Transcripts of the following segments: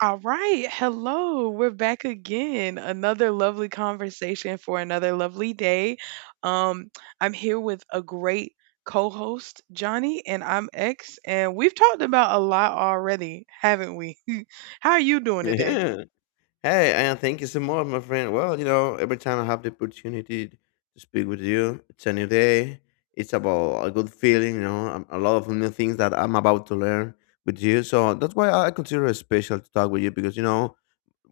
All right. Hello, we're back again. Another lovely conversation for another lovely day. Um, I'm here with a great co host, Johnny, and I'm X. And we've talked about a lot already, haven't we? How are you doing today? Yeah. Hey, and thank you so much, my friend. Well, you know, every time I have the opportunity to speak with you, it's a new day. It's about a good feeling, you know, a lot of new things that I'm about to learn with you. So that's why I consider it special to talk with you because, you know,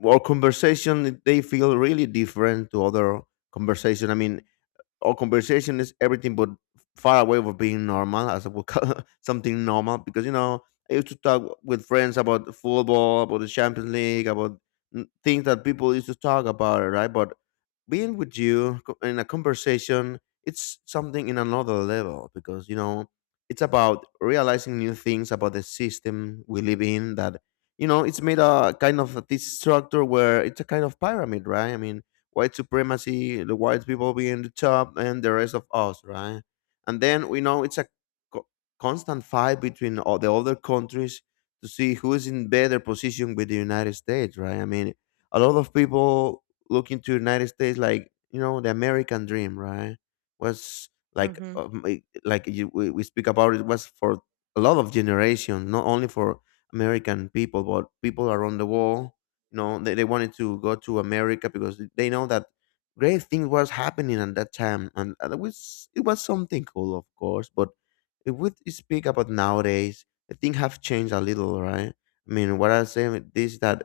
our conversation, they feel really different to other conversation. I mean, our conversation is everything but far away from being normal, as I would call something normal. Because you know, I used to talk with friends about football, about the Champions League, about things that people used to talk about, right? But being with you in a conversation, it's something in another level because you know it's about realizing new things about the system we live in. That you know, it's made a kind of this structure where it's a kind of pyramid, right? I mean, white supremacy, the white people being the top, and the rest of us, right? And then we know it's a co- constant fight between all the other countries to see who is in better position with the United States, right? I mean, a lot of people look into United States like you know the American dream, right? Was like Hmm. Like you, we speak about it was for a lot of generations, not only for American people, but people around the world you know they wanted to go to america because they know that great things was happening at that time and it was something cool of course. But if we speak about nowadays the thing have changed a little, right? I mean what I say with this is that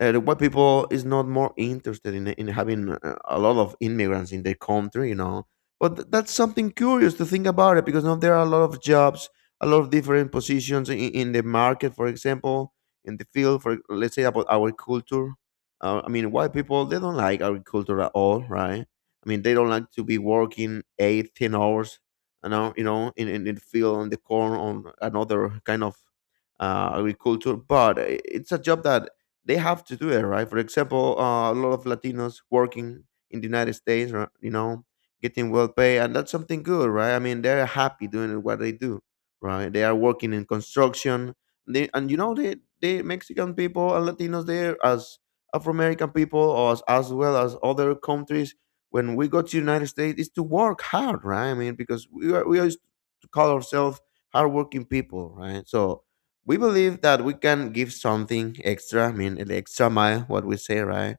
the white people is not more interested in having a lot of immigrants in their country, you know. But that's something curious to think about it because now there are a lot of jobs, a lot of different positions in the market, for example, in the field. For let's say about our culture, I mean, white people they don't like our culture at all, right? I mean, they don't like to be working 8, 10 hours, in in the field on the corn on another kind of agriculture. But it's a job that they have to do it, right? For example, a lot of Latinos working in the United States, right, you know, getting well paid, and that's something good, right? I mean, they're happy doing what they do, right? They are working in construction, and you know, they Mexican people and Latinos there as Afro American people, or as well as other countries. When we go to United States, is to work hard, right? I mean, because we used to call ourselves hardworking people, right? So we believe that we can give something extra, I mean, an extra mile, what we say, right?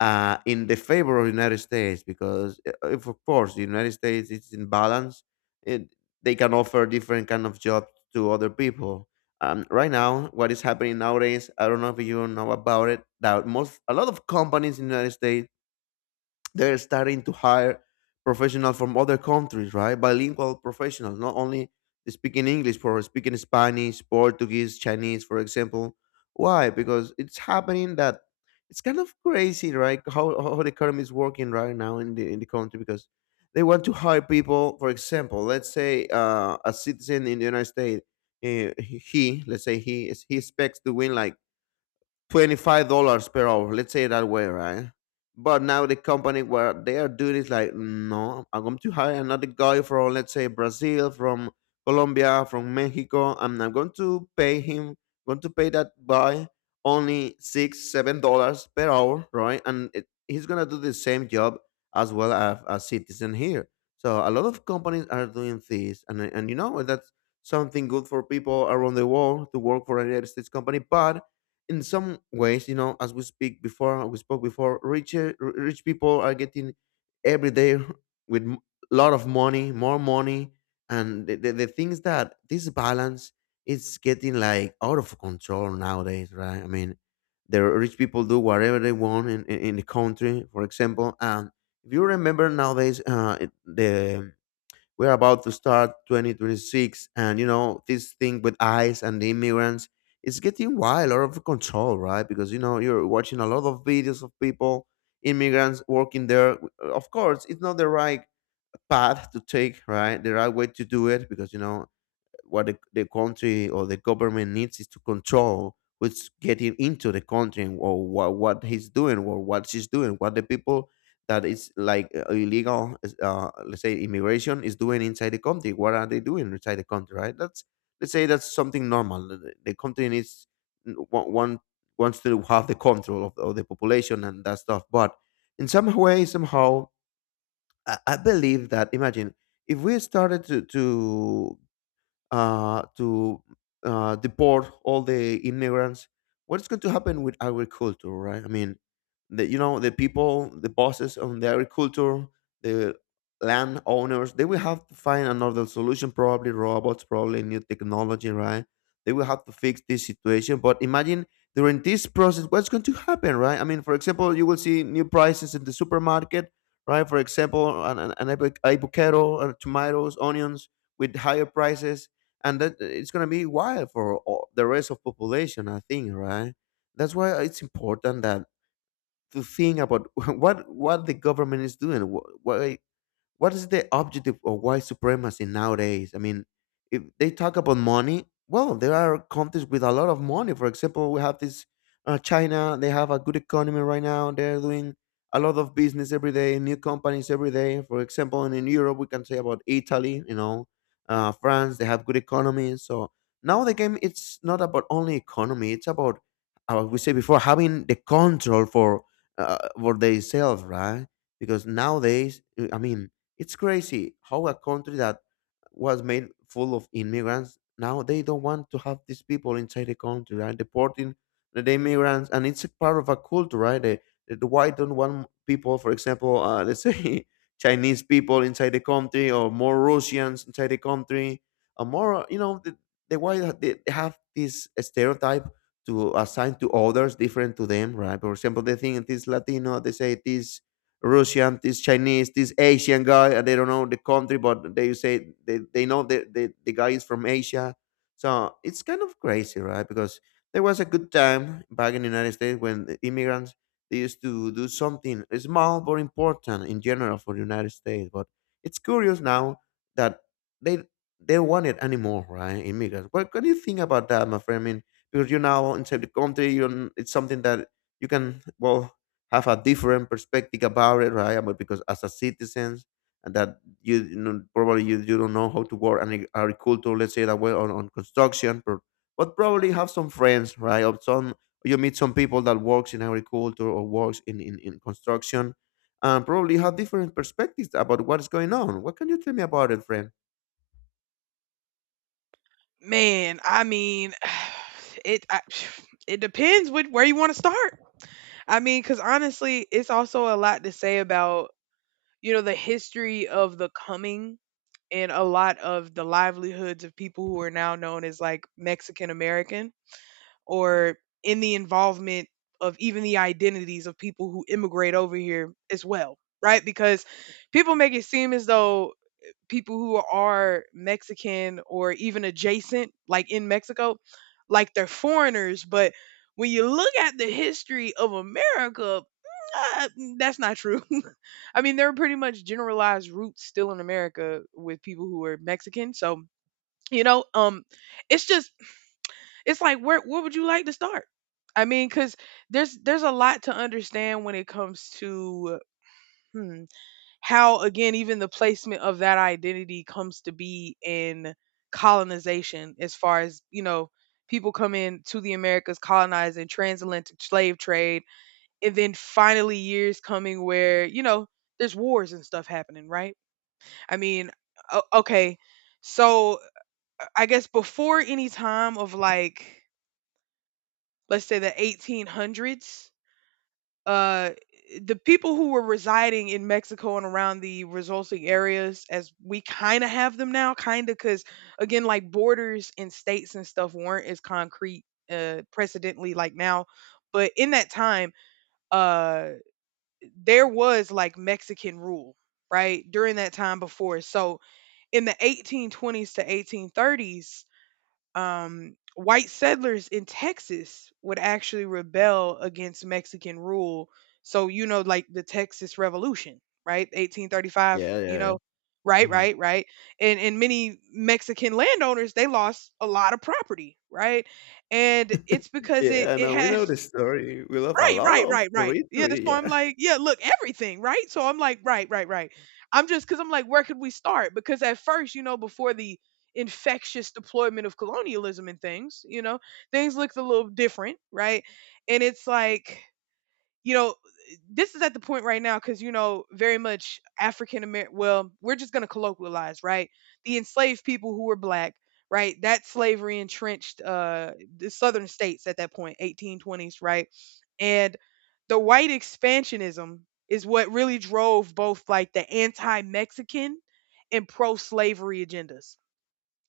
In the favor of the United States, because if of course the United States is in balance, it, they can offer different kind of jobs to other people. Right now, what is happening nowadays? I don't know if you know about it. That most a lot of companies in the United States they're starting to hire professionals from other countries, right? Bilingual professionals, not only speaking English, but speaking Spanish, Portuguese, Chinese, for example. Why? Because it's happening that it's kind of crazy, right? How the economy is working right now in the country because they want to hire people. For example, let's say a citizen in the United States, let's say he expects to win like $25 per hour. Let's say it that way, right? But now the company where they are doing is like, no, I'm going to hire another guy from let's say Brazil, from Colombia, from Mexico, and I'm going to pay him, going to pay that guy only $6, $7 per hour, right? And it, he's gonna do the same job as well as a citizen here. So a lot of companies are doing this, and you know that's something good for people around the world to work for a United States company, but in some ways, you know, as we speak before, we spoke before, rich people are getting every day with a lot of money, more money, and the things that this balance is getting like out of control nowadays, right? I mean, the rich people do whatever they want in the country, for example. And if you remember nowadays, it, the we're about to start 2026, and you know, this thing with ICE and the immigrants, it's getting wild, out of control, right? Because you know, you're watching a lot of videos of people, immigrants working there. Of course, it's not the right path to take, right? The right way to do it, because you know, what the country or the government needs is to control what's getting into the country and or what he's doing or what she's doing, what the people that is like illegal let's say immigration is doing inside the country, what are they doing inside the country, right? that's Let's say that's something normal, the country needs n- wa- want wants to have the control of the population and that stuff but in some way somehow I believe that imagine if we started to uh, to deport all the immigrants, what's going to happen with agriculture, right? I mean, the, you know, the people, the bosses on the agriculture, the land owners, they will have to find another solution, probably robots, probably new technology, right? They will have to fix this situation. But imagine during this process, what's going to happen, right? I mean, for example, you will see new prices in the supermarket, right? For example, avocado, tomatoes, onions with higher prices and that it's going to be wild for all, the rest of population I think, right? That's why it's important that to think about what the government is doing, why, what is the objective of white supremacy nowadays? I mean, if they talk about money, well, there are countries with a lot of money. For example, we have this China. They have a good economy right now. They're doing a lot of business every day, new companies every day. For example, and in Europe, we can say about Italy. You know, France. They have good economies. So now the game it's not about only economy. It's about we said before having the control for themselves, right? Because nowadays, I mean, it's crazy how a country that was made full of immigrants now they don't want to have these people inside the country, right? Deporting the immigrants, and it's a part of a culture, right? The white don't want people, for example, let's say Chinese people inside the country, or more Russians inside the country, or more, you know, the white they have this stereotype to assign to others different to them, right? For example, they think this Latino, they say this Russian, this Chinese, this Asian guy, and they don't know the country, but they say they know the guy is from Asia. So it's kind of crazy, right? Because there was a good time back in the United States when the immigrants they used to do something small but important in general for the United States. But it's curious now that they they don't want it anymore, right? Immigrants. What do you think about that, my friend? I mean, because you're now inside the country, you don't- it's something that you can well have a different perspective about it, right? But because as a citizen, and that you know, probably you don't know how to work and agriculture, let's say that way on construction, but probably have some friends, right? Or some you meet some people that works in agriculture or works in construction and probably have different perspectives about what's going on. What can you tell me about it, friend? Man, I mean, it, I, it depends with where you want to start. I mean, because honestly, it's also a lot to say about, you know, the history of the coming in a lot of the livelihoods of people who are now known as like Mexican American or in the involvement of even the identities of people who immigrate over here as well, right? Because people make it seem as though people who are Mexican or even adjacent, like in Mexico, like they're foreigners. But when you look at the history of America, uh, that's not true. I mean, there are pretty much generalized roots still in America with people who are Mexican. So, you know, it's just it's like where would you like to start? I mean, because there's a lot to understand when it comes to hmm, how again even the placement of that identity comes to be in colonization as far as you know people come in to the americas colonized and transatlantic slave trade, and then finally years coming where, you know, there's wars and stuff happening, right? I mean, okay, so I guess before any time of like, let's say, the 1800s, uh the people who were residing in Mexico and around the resulting areas as we kind of have them now, kind of, cuz again like borders and states and stuff weren't as concrete precedently, like now. But in that time, uh there was like Mexican rule, right, during that time before. So in the 1820s to 1830s, white settlers in Texas would actually rebel against Mexican rule. So, you know, like the Texas Revolution, right? 1835, Yeah, you yeah, yeah. know, right, Mhm. right, right. And, many Mexican landowners, they lost a lot of property, right? And it's because it, Yeah, it no, we had know the story. We love a right, lot right, of right, right. Yeah, that's territory. why I'm Yeah. like, yeah, look, everything, right? So I'm like, right, right, right. I'm just because I'm like, where could we start? Because at first, you know, before the infectious deployment of colonialism and things, you know, things looked a little different, right? And it's like, you know, this is at the point right now because, you know, very much African American, well, we're just going to colloquialize, right? The enslaved people who were black, right? That slavery entrenched the southern states at that point, 1820s, right? And the white expansionism is what really drove both like the anti Mexican and pro slavery agendas,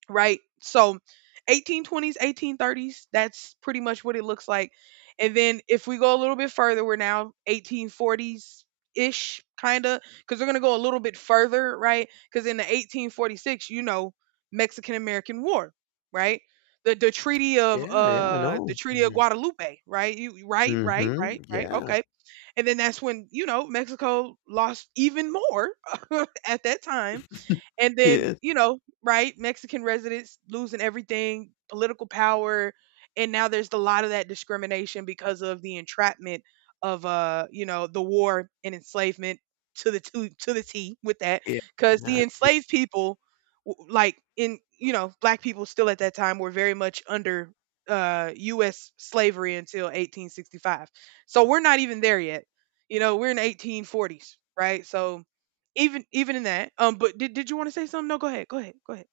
right? So 1820s, 1830s, that's pretty much what it looks like. And then if we go a little bit further, we're now 1840s ish, kind of, because we're going to go a little bit further, right? Because in the 1846, you know, Mexican American War, right? Yeah, yeah, I The know. treaty of Mm-hmm. guadalupe, right? You right, right, right, Mm-hmm. right, Yeah. okay, and then that's when, you know, mexico lost even more at that time. And then, Yes. you know, right, Mexican residents losing everything, political power, and now there's a lot of that discrimination because of the entrapment of you know, the war and enslavement to to the T with that Yeah. cuz Yeah. the enslaved people like, in, you know, black people still at that time were very much under US slavery until 1865. So we're not even there yet. You know, we're in 1840s, right? So even even in that, but did you wanna say something? No, go ahead, go ahead, go ahead.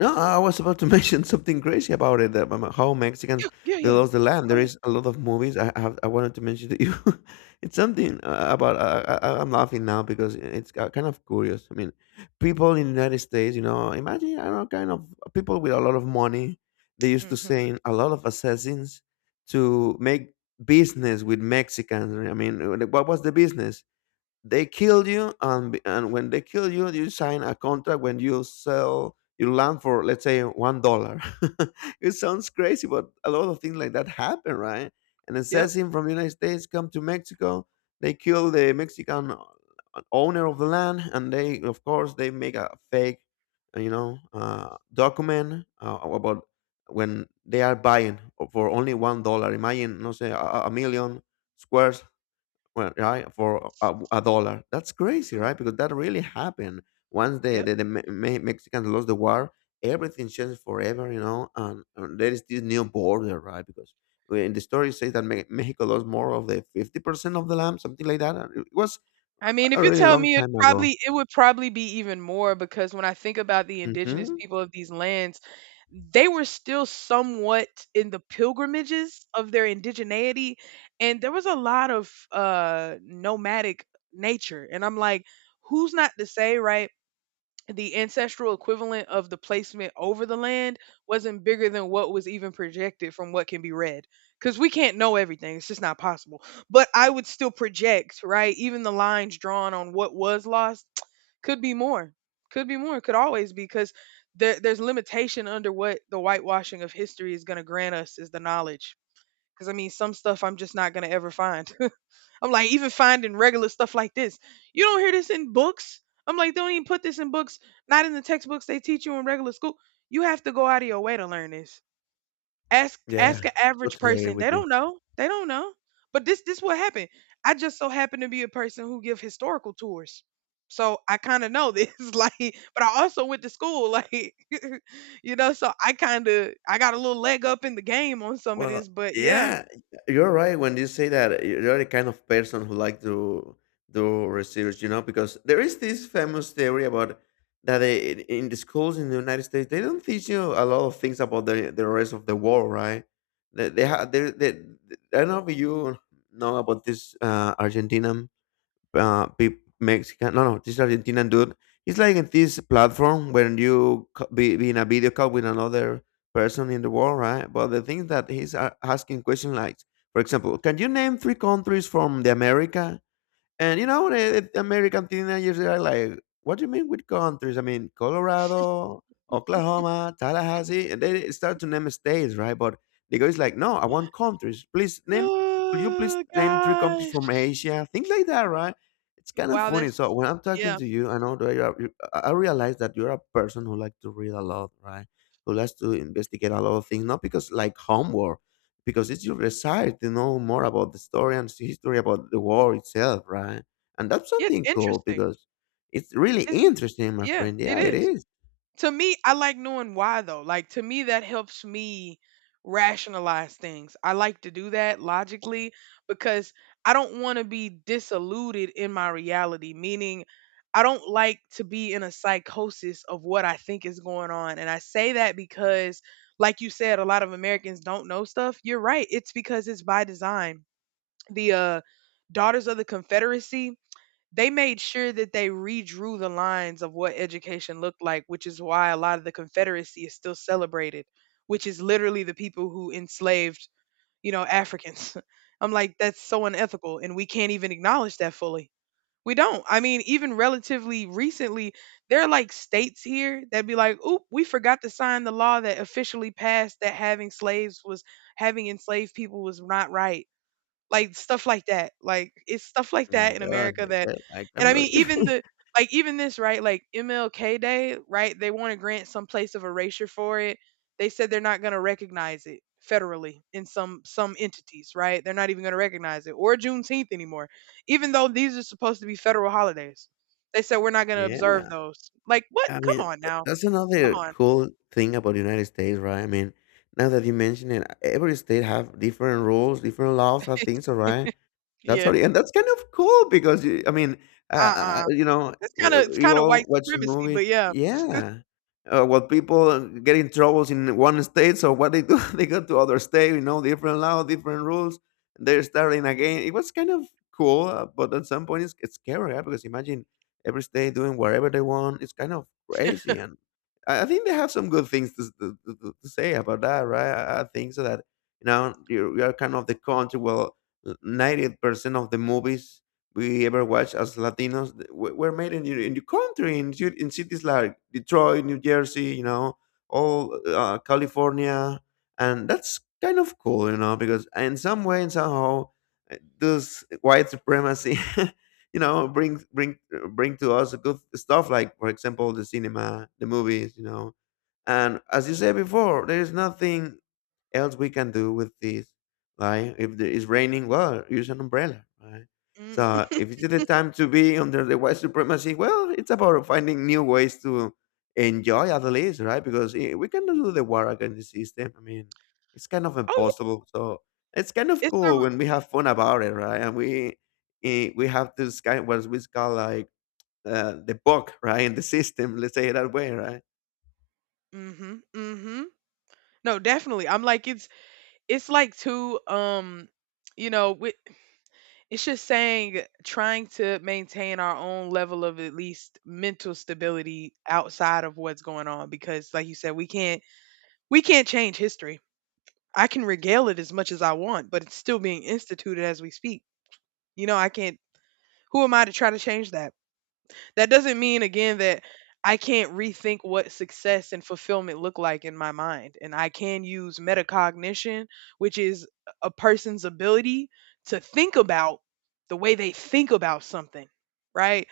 No, I was about to mention something crazy about it, that m how Mexicans Yeah, yeah, they yeah. lost the land. Go There ahead. is a lot of movies I wanted to mention to you. It's something about I'm laughing now because it's ki kind of curious. I mean, people in the United States, you know, imagine, I don't know, kind of people with a lot of money, they used to Mhm. send a lot of assassins to make business with Mexicans. I mean, what was the business? They kill you and when they kill you sign a contract when you sell your land for, let's say, one dollar. It sounds crazy, but a lot of things like that happen, right? An Yep. assassin from the United States come to Mexico. They kill the Mexican owner of the land, and they of course they make a fake document about when they are buying for only $1. Imagine, no, say a million squares. Well, right? For a dollar, that's crazy, Mm, right? Because that really happened. Once the yep. the, the Me- Me- mexicans lost the war, everything changed forever. And there is this new border, right? Because in the story it says that Mexico lost more of the 50% of the land, something like that, and it was I mean, if a you really tell long me it time ago. probably it would probably be even more because when I think about the indigenous Hmm. people of these lands, they were still somewhat in the pilgrimages of their indigeneity, and there was a lot of, nomadic nature, and I'm like, who's not to say, right, the ancestral equivalent of the placement over the land wasn't bigger than what was even projected from what can be read, because we can't know everything, it's just not possible. But I would still project, right, even the lines drawn on what was lost could be more, could be more, could always be, because there, there's limitation under what the whitewashing of history is going to grant us is the knowledge, because I mean some stuff I'm just not going to ever find. I'm like, even finding regular stuff like this. You don't hear this in books. I'm like, they don't even put this in books, not in the textbooks they teach you in regular school. You have to go out of your way to learn this. Yeah, Ask an average totally agree person. They with you. don't know. They don't know. But this what happened. I just so happen to be a person who give historical tours. So I kind of know this, like, but I also went to school, like, you know, so I kind of I got a little leg up in the game on some of Well, this, but yeah. yeah, you're right when you say that you're the kind of person who like to do research, you know, because there is this famous theory about that they, in the schools in the United States they don't teach you a lot of things about the rest of the world, right? They, I don't know if you know about this Argentina Mexican, no, no, this Argentinian dude. It's like in this platform when you be in a video call with another person in the world, right? But the thing that he's asking question like, for example, can you name three countries from the America? And you know, the American teenagers they are like, "What do you mean with countries? I mean, Colorado, Oklahoma, Tallahassee." And they start to name states, right? But the guy is like, "No, I want countries. Please name. Could you please Oh name three countries from gosh. Asia? Things like that, right?" It's kind of Wow, funny. that's So when I'm talking yeah. to you, I know that you're, you, I realize that you're a person who likes to read a lot, right? Who likes to investigate a lot of things, not because like homework, because it's your desire to know more about the story and see history about the war itself, right? And that's Yeah, it's something cool interesting. because it's really Isn't interesting, my yeah, friend. it Yeah, it is. is. To me, I like knowing why though. Like to me that helps me rationalize things. I like to do that logically because I don't want to be disillusioned in my reality, meaning I don't like to be in a psychosis of what I think is going on. And I say that because like you said a lot of Americans don't know stuff. You're right. It's because it's by design. The Daughters of the Confederacy, they made sure that they redrew the lines of what education looked like, which is why a lot of the Confederacy is still celebrated, which is literally the people who enslaved, you know, Africans. I'm like, that's so unethical, and we can't even acknowledge that fully. We don't. I mean, even relatively recently, there are like states here that be like, oop, we forgot to sign the law that officially passed that having slaves was having enslaved people was not right, like stuff like that. Like it's stuff like My that in gosh, America that, I and can't I mean believe even it. the like even this, right, like MLK Day, right, they want to grant some place of erasure for it. They said they're not going to recognize it federally in some entities, right. They're not even going to recognize it or Juneteenth anymore, even though these are supposed to be federal holidays. They said we're not going to observe Yeah, those. Like what? I mean, Come on now, that's come another on. cool thing about the United States, right? I mean, now that you mention it, every state have different rules, different laws, and things, all right? That's how Yeah. it, and that's kind of cool because you, I mean, uh. you know, we It's we kind of all white watch supremacy, movies, but yeah. yeah. Well, people get in troubles in one state, so what they do, they go to other state, you know, different law, different rules. They're starting again. It was kind of cool, but at some point it's scary, yeah, because imagine every state doing whatever they want. It's kind of crazy, and I think they have some good things to, s- to say about that, right? I think so that you are kind of the country. Well, 90% of the movies we ever watch as Latinos were made in your country, in cities like Detroit, New Jersey, you know, all California. And that's kind of cool, you know, because in some way and somehow this white supremacy, you know, bring to us good stuff, like, for example, the cinema, the movies, you know. And as you said before, there is nothing else we can do with this? Like, if there is raining, well, use an umbrella, right? Mm. So, if it's the time to be under the white supremacy, well, it's about finding new ways to enjoy at least, right? Because we cannot do the war against the system. I mean, it's kind of Oh yeah. impossible. So, it's kind of It's cool the when we have fun about it, right? And we, we have this kind what we call like the bug, right, in the system. Let's say it that way, right? mhm, mhm. No, definitely. I'm like it's like too you know, with, it's just saying trying to maintain our own level of at least mental stability outside of what's going on, because like you said we can't change history. I can regale it as much as I want, but it's still being instituted as we speak. You know, I can't who am I to try to change that? That doesn't mean again that I can't rethink what success and fulfillment look like in my mind. And I can use metacognition, which is a person's ability to think about the way they think about something, right?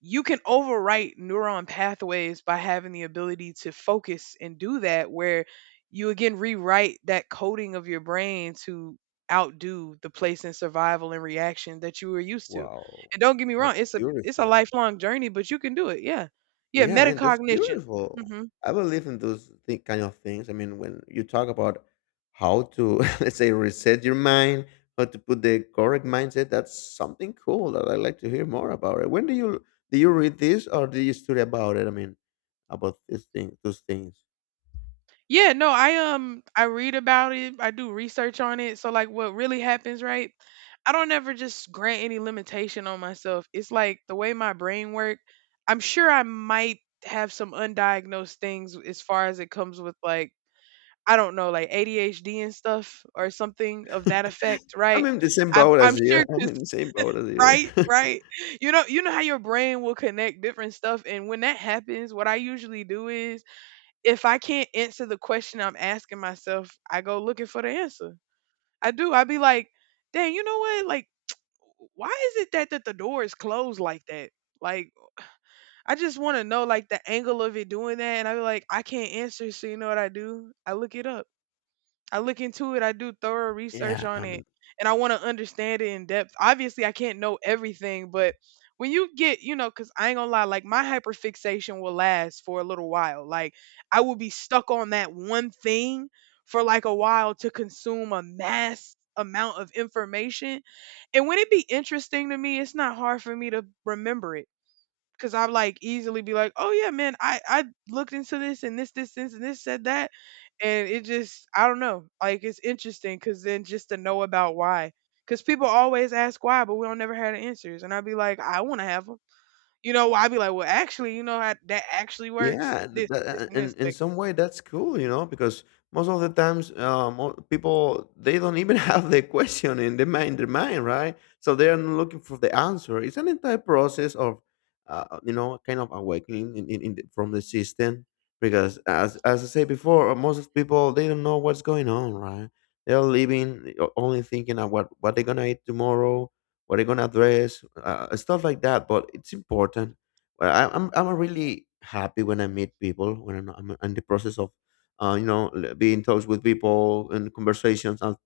You can overwrite neuron pathways by having the ability to focus and do that, where you again rewrite that coding of your brain to outdo the place in survival and reaction that you were used to. Wow, And don't get me that's wrong, it's a beautiful. lifelong journey, but you can do it. Yeah. Yeah, Yeah, man, that's metacognition. beautiful. Mhm. I believe in those kind of things. I mean, when you talk about how to, let's say, reset your mind, how to put the correct mindset, that's something cool that I'd like to hear more about it. When do you, do you read this or do you study about it? I mean, about this thing, those things. Yeah, no, I read about it. I do research on it. So like what really happens, right? I don't ever just grant any limitation on myself. It's like the way my brain work, I'm sure I might have some undiagnosed things as far as it comes with like I don't know, like ADHD and stuff or something of that effect, I'm right? in the same boat I'm as you. sure I'm in the same boat as you. right, right. You know how your brain will connect different stuff, and when that happens, what I usually do is, if I can't answer the question I'm asking myself, I go looking for the answer. I do. I be like, "Dang, you know what? Like, why is it that the door is closed like that? Like, I just want to know like the angle of it doing that." And I be like, "I can't answer, so you know what I do? I look it up." I look into it, I do thorough research Yeah, on it, I'm. and I want to understand it in depth. Obviously, I can't know everything, but when you get, because I ain't gonna lie, like my hyperfixation will last for a little while. Like I will be stuck on that one thing for like a while to consume a mass amount of information. And when it be interesting to me, it's not hard for me to remember it because I'm like easily be like, oh yeah, man, I looked into this and this and this said that, and it just I don't know, like it's interesting because then just to know about why, because people always ask why, but we don't never have the answers, and I'd be like, I want to have them, you know? I'd be like, well, actually, you know how that actually works, Yeah, this and this, and in like some way that's cool, you know, because most of the times people they don't even have the question in their mind, right? So they are not looking for the answer. It's an entire process of, you know, kind of awakening from the system. Because as I said before, most of people they don't know what's going on, right? They are living only thinking of what they're gonna eat tomorrow, what they're gonna dress, stuff like that. But it's important, well, I'm yeah, really happy when I meet people when I'm in the process of, being in touch with people and conversations and,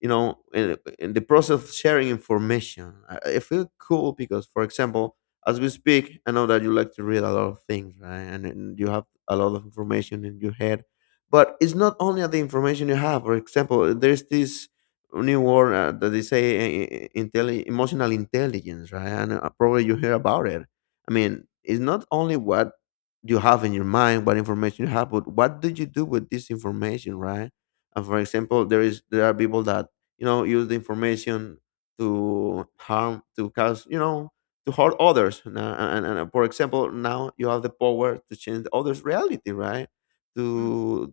you know, in the process of sharing information. I feel cool because, for example, as we speak, I know that you like to read a lot of things, right? And you have a lot of information in your head, but it's not only the information you have. For example, there's this new word that they say emotional intelligence, right? And probably you hear about it. I mean, it's not only what you have in your mind, what information you have, but what do you do with this information, right? And for example, there are people that use the information to harm, to cause, you know, to hurt others. And, for example, now you have the power to change the others' reality, right? mm, To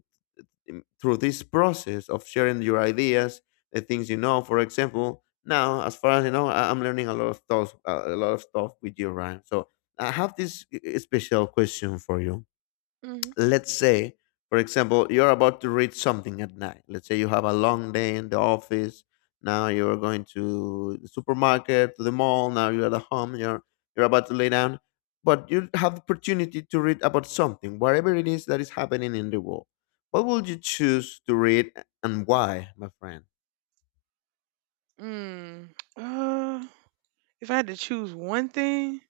through this process of sharing your ideas, the things you know. For example, now as far as you know, I'm learning a lot of stuff, a lot of stuff with you, Ryan. So I have this special question for you. hmm, Let's say, for example, you're about to read something at night. Let's say you have a long day in the office, now you're going to the supermarket, to the mall, now you're at home, you're about to lay down, but you have the opportunity to read about something, whatever it is that is happening in the world. What would you choose to read, and why, my friend? mm. Uh, if I had to choose one thing,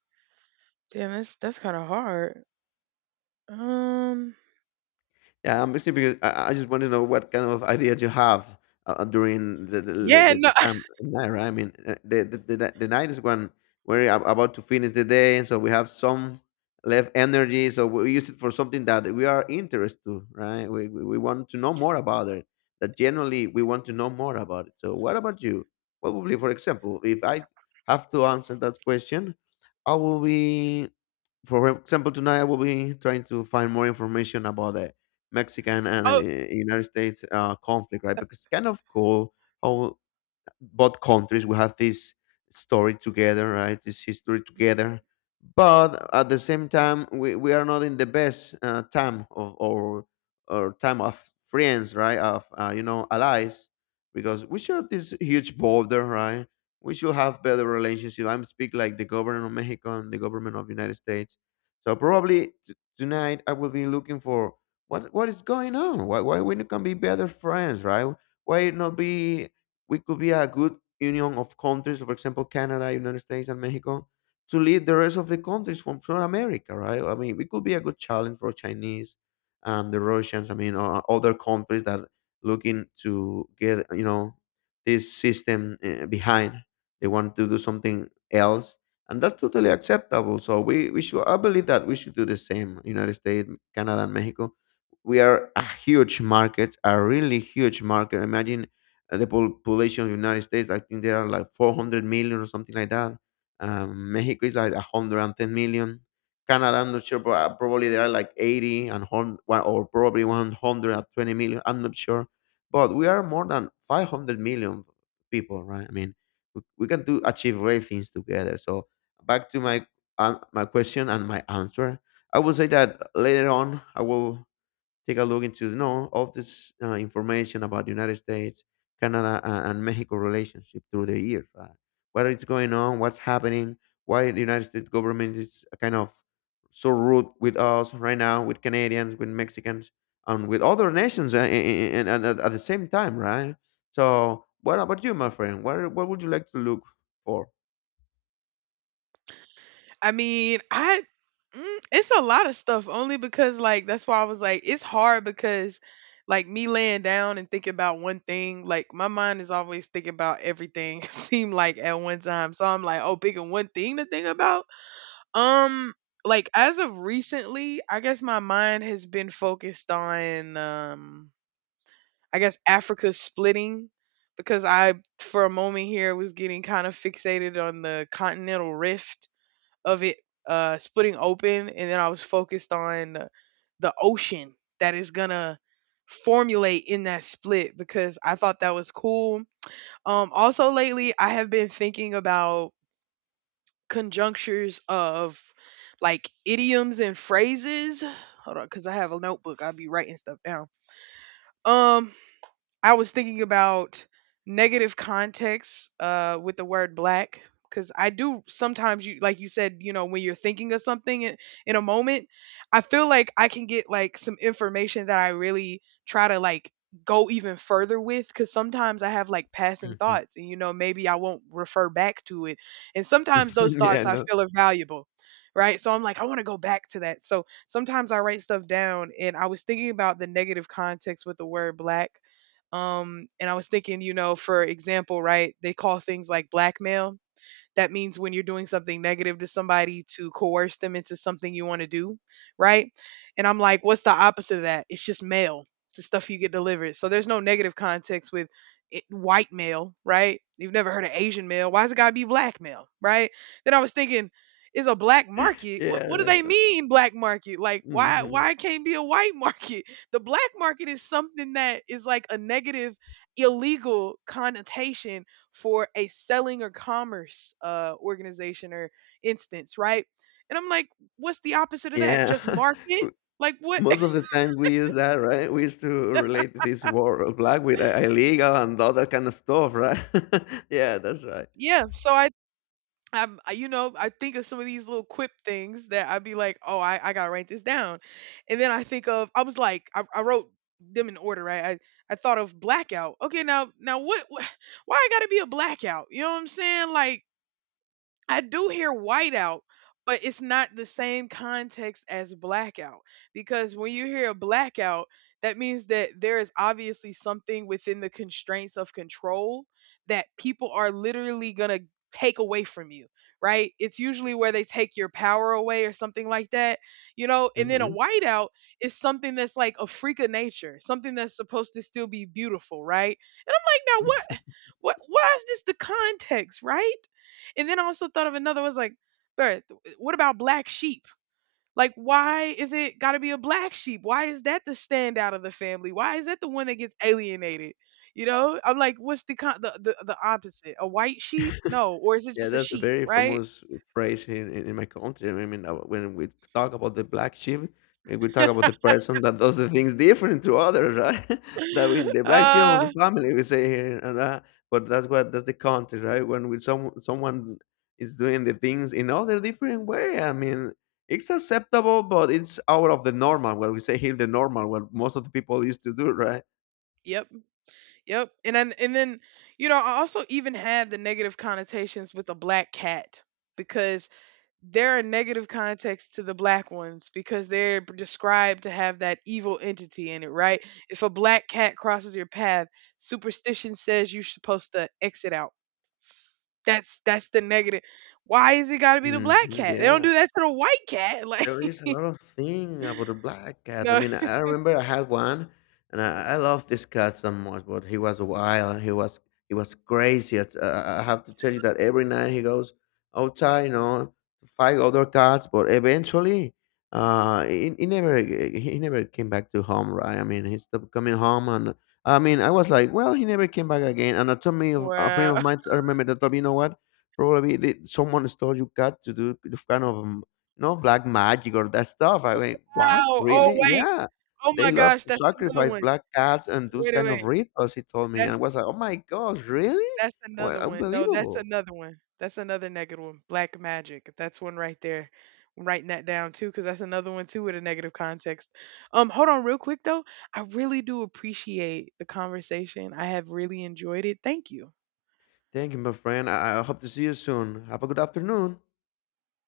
damn, that's kind of hard. Um, Yeah, I'm listening because I just want to know what kind of ideas you have during the the, yeah, the, no. the time at night, right? I mean, the night is when we're about to finish the day, and so we have some left energy, so we use it for something that we are interested to, right? We want to know more about it. That generally we want to know more about it. So, what about you? What would be, for example, if I have to answer that question, I will be. For example, tonight I will be trying to find more information about the Mexican and United States conflict, right? Because it's kind of cool how both countries we have this story together, right, this history together, but at the same time we are not in the best time of, or time of friends, right, of allies, because we share this huge border, right. We should have better relationship. I'm speak like the government of Mexico and the government of United States. So probably tonight, I will be looking for what is going on, why we not can be better friends, right? why not be We could be a good union of countries, for example, Canada, United States, and Mexico, to lead the rest of the countries from South America, right? I mean, it could be a good challenge for Chinese and the Russians. I mean, or other countries that looking to get, this system behind. They want to do something else, and that's totally acceptable. So we should. I believe that we should do the same. United States, Canada, and Mexico. We are a huge market, a really huge market. Imagine the population of United States, I think there are like 400 million or something like that. Mexico is like 110 million. Canada, I'm not sure, but probably there are like 80 and or probably 120 million. I'm not sure. But we are more than 500 million people, right? I mean, we can do achieve great things together. So back to my an my question and my answer. I will say that later on I will take a look into, you know, all this information about the United States, Canada, and Mexico relationship through the years. Right? What is going on? What's happening? Why the United States government is kind of so rude with us right now, with Canadians, with Mexicans, and with other nations, and at the same time, right? So, what about you, my friend? What would you like to look for? I mean, I it's a lot of stuff only because like that's why I was like it's hard because like me laying down and thinking about one thing, like my mind is always thinking about everything seem like at one time. So I'm like, oh, picking one thing to think about. Um like as of recently, I guess my mind has been focused on I guess Africa splitting, because I for a moment here was getting kind of fixated on the continental rift of it splitting open, and then I was focused on the ocean that is gonna formulate in that split because I thought that was cool. Also lately I have been thinking about conjunctures of like idioms and phrases. Hold on, because I have a notebook. I'll be writing stuff down. Um I was thinking about negative context with the word black, because I do sometimes you like you said, you know, when you're thinking of something in a moment, I feel like I can get like some information that I really try to like go even further with, because sometimes I have like passing thoughts and you know maybe I won't refer back to it, and sometimes those Yeah, thoughts I no. feel are valuable, right? So I'm like, I want to go back to that, so sometimes I write stuff down, and I was thinking about the negative context with the word black. And I was thinking, you know, for example, right, they call things like blackmail. That means when you're doing something negative to somebody to coerce them into something you want to do, right? And I'm like, what's the opposite of that? It's just mail, the stuff you get delivered. So there's no negative context with it, white male, right? You've never heard of Asian male. Why's it gotta be black male, right? Then I was thinking, is a black market? What do they Yeah, mean black market? Like why mhm. why it can't be a white market? The black market is something that is like a negative illegal connotation for a selling or commerce organization or instance, right? And I'm like, what's the opposite of that? Yeah. Just market? Like what? Most of the times we use that, right? We used to relate this war of black with illegal and all that kind of stuff, right? Yeah, that's right. Yeah. So you know, I think of some of these little quip things that I'd be like, oh, I gotta write this down, and then I think of, I was like, I wrote them in order, right? I thought of blackout. Okay, now, now what? Why I gotta be a blackout? You know what I'm saying? Like I do hear whiteout, but it's not the same context as blackout, because when you hear a blackout, that means that there is obviously something within the constraints of control that people are literally going to take away from you, right? It's usually where they take your power away or something like that, you know? And then a Mhm. whiteout is something that's like a freak of nature, something that's supposed to still be beautiful, right? Like, now, what? What? Why is this the context, right? And then I also thought of another. I was like, "Bruh, what about black sheep? Like, why is it got to be a black sheep? Why is that the standout of the family? Why is that the one that gets alienated? You know, I'm like, what's the the, the opposite? A white sheep? No, or is it Yeah, just a that's a sheep? very Right? famous phrase in my country. I mean, when we talk about the black sheep, we talk about the person that does the things different to others, right? That we, the black sheep of the uh, family, we say here, and but that's what that's the country, right? When with someone is doing the things in other different way, I mean, it's acceptable, but it's out of the normal. What we say here, the normal, what most of the people used to do, right? yep, yep. And then you know, I also even had the negative connotations with a black cat, because there are negative contexts to the black ones because they're described to have that evil entity in it, right? If a black cat crosses your path, superstition says you're supposed to exit out. That's the negative. Why is it got to be the Hmm. black cat? They don't Yeah, do that to the white cat. Like there is a lot of thing about the black cat. I no. mean, I remember I had one, and I love this cat so much. But he was wild, and he was crazy. I have to tell you that every night he goes outside, you know, to fight other cats. But eventually, he never came back to home. Right? I mean, he stopped coming home, and I mean, I was like, well, he never came back again. And I told me a friend of Wow. mine, I remember, that told me, you know what? Probably they, someone stole your cat to do kind of, no, black magic or that stuff. I mean, what? Wow. Oh Really? wait. Yeah. Oh They my love gosh. to That's another sacrifice one. black cats and those Wait a kind of wait. rituals, he told me. And I That's was like, oh my gosh, really? That's Well, another one. No, that's unbelievable. another one. That's another negative one. Black magic. That's one right there. I'm writing that down too, because that's another one too with a negative context. Hold on real quick though. I really do appreciate the conversation. I have really enjoyed it. Thank you. Thank you, my friend. I hope to see you soon. Have a good afternoon.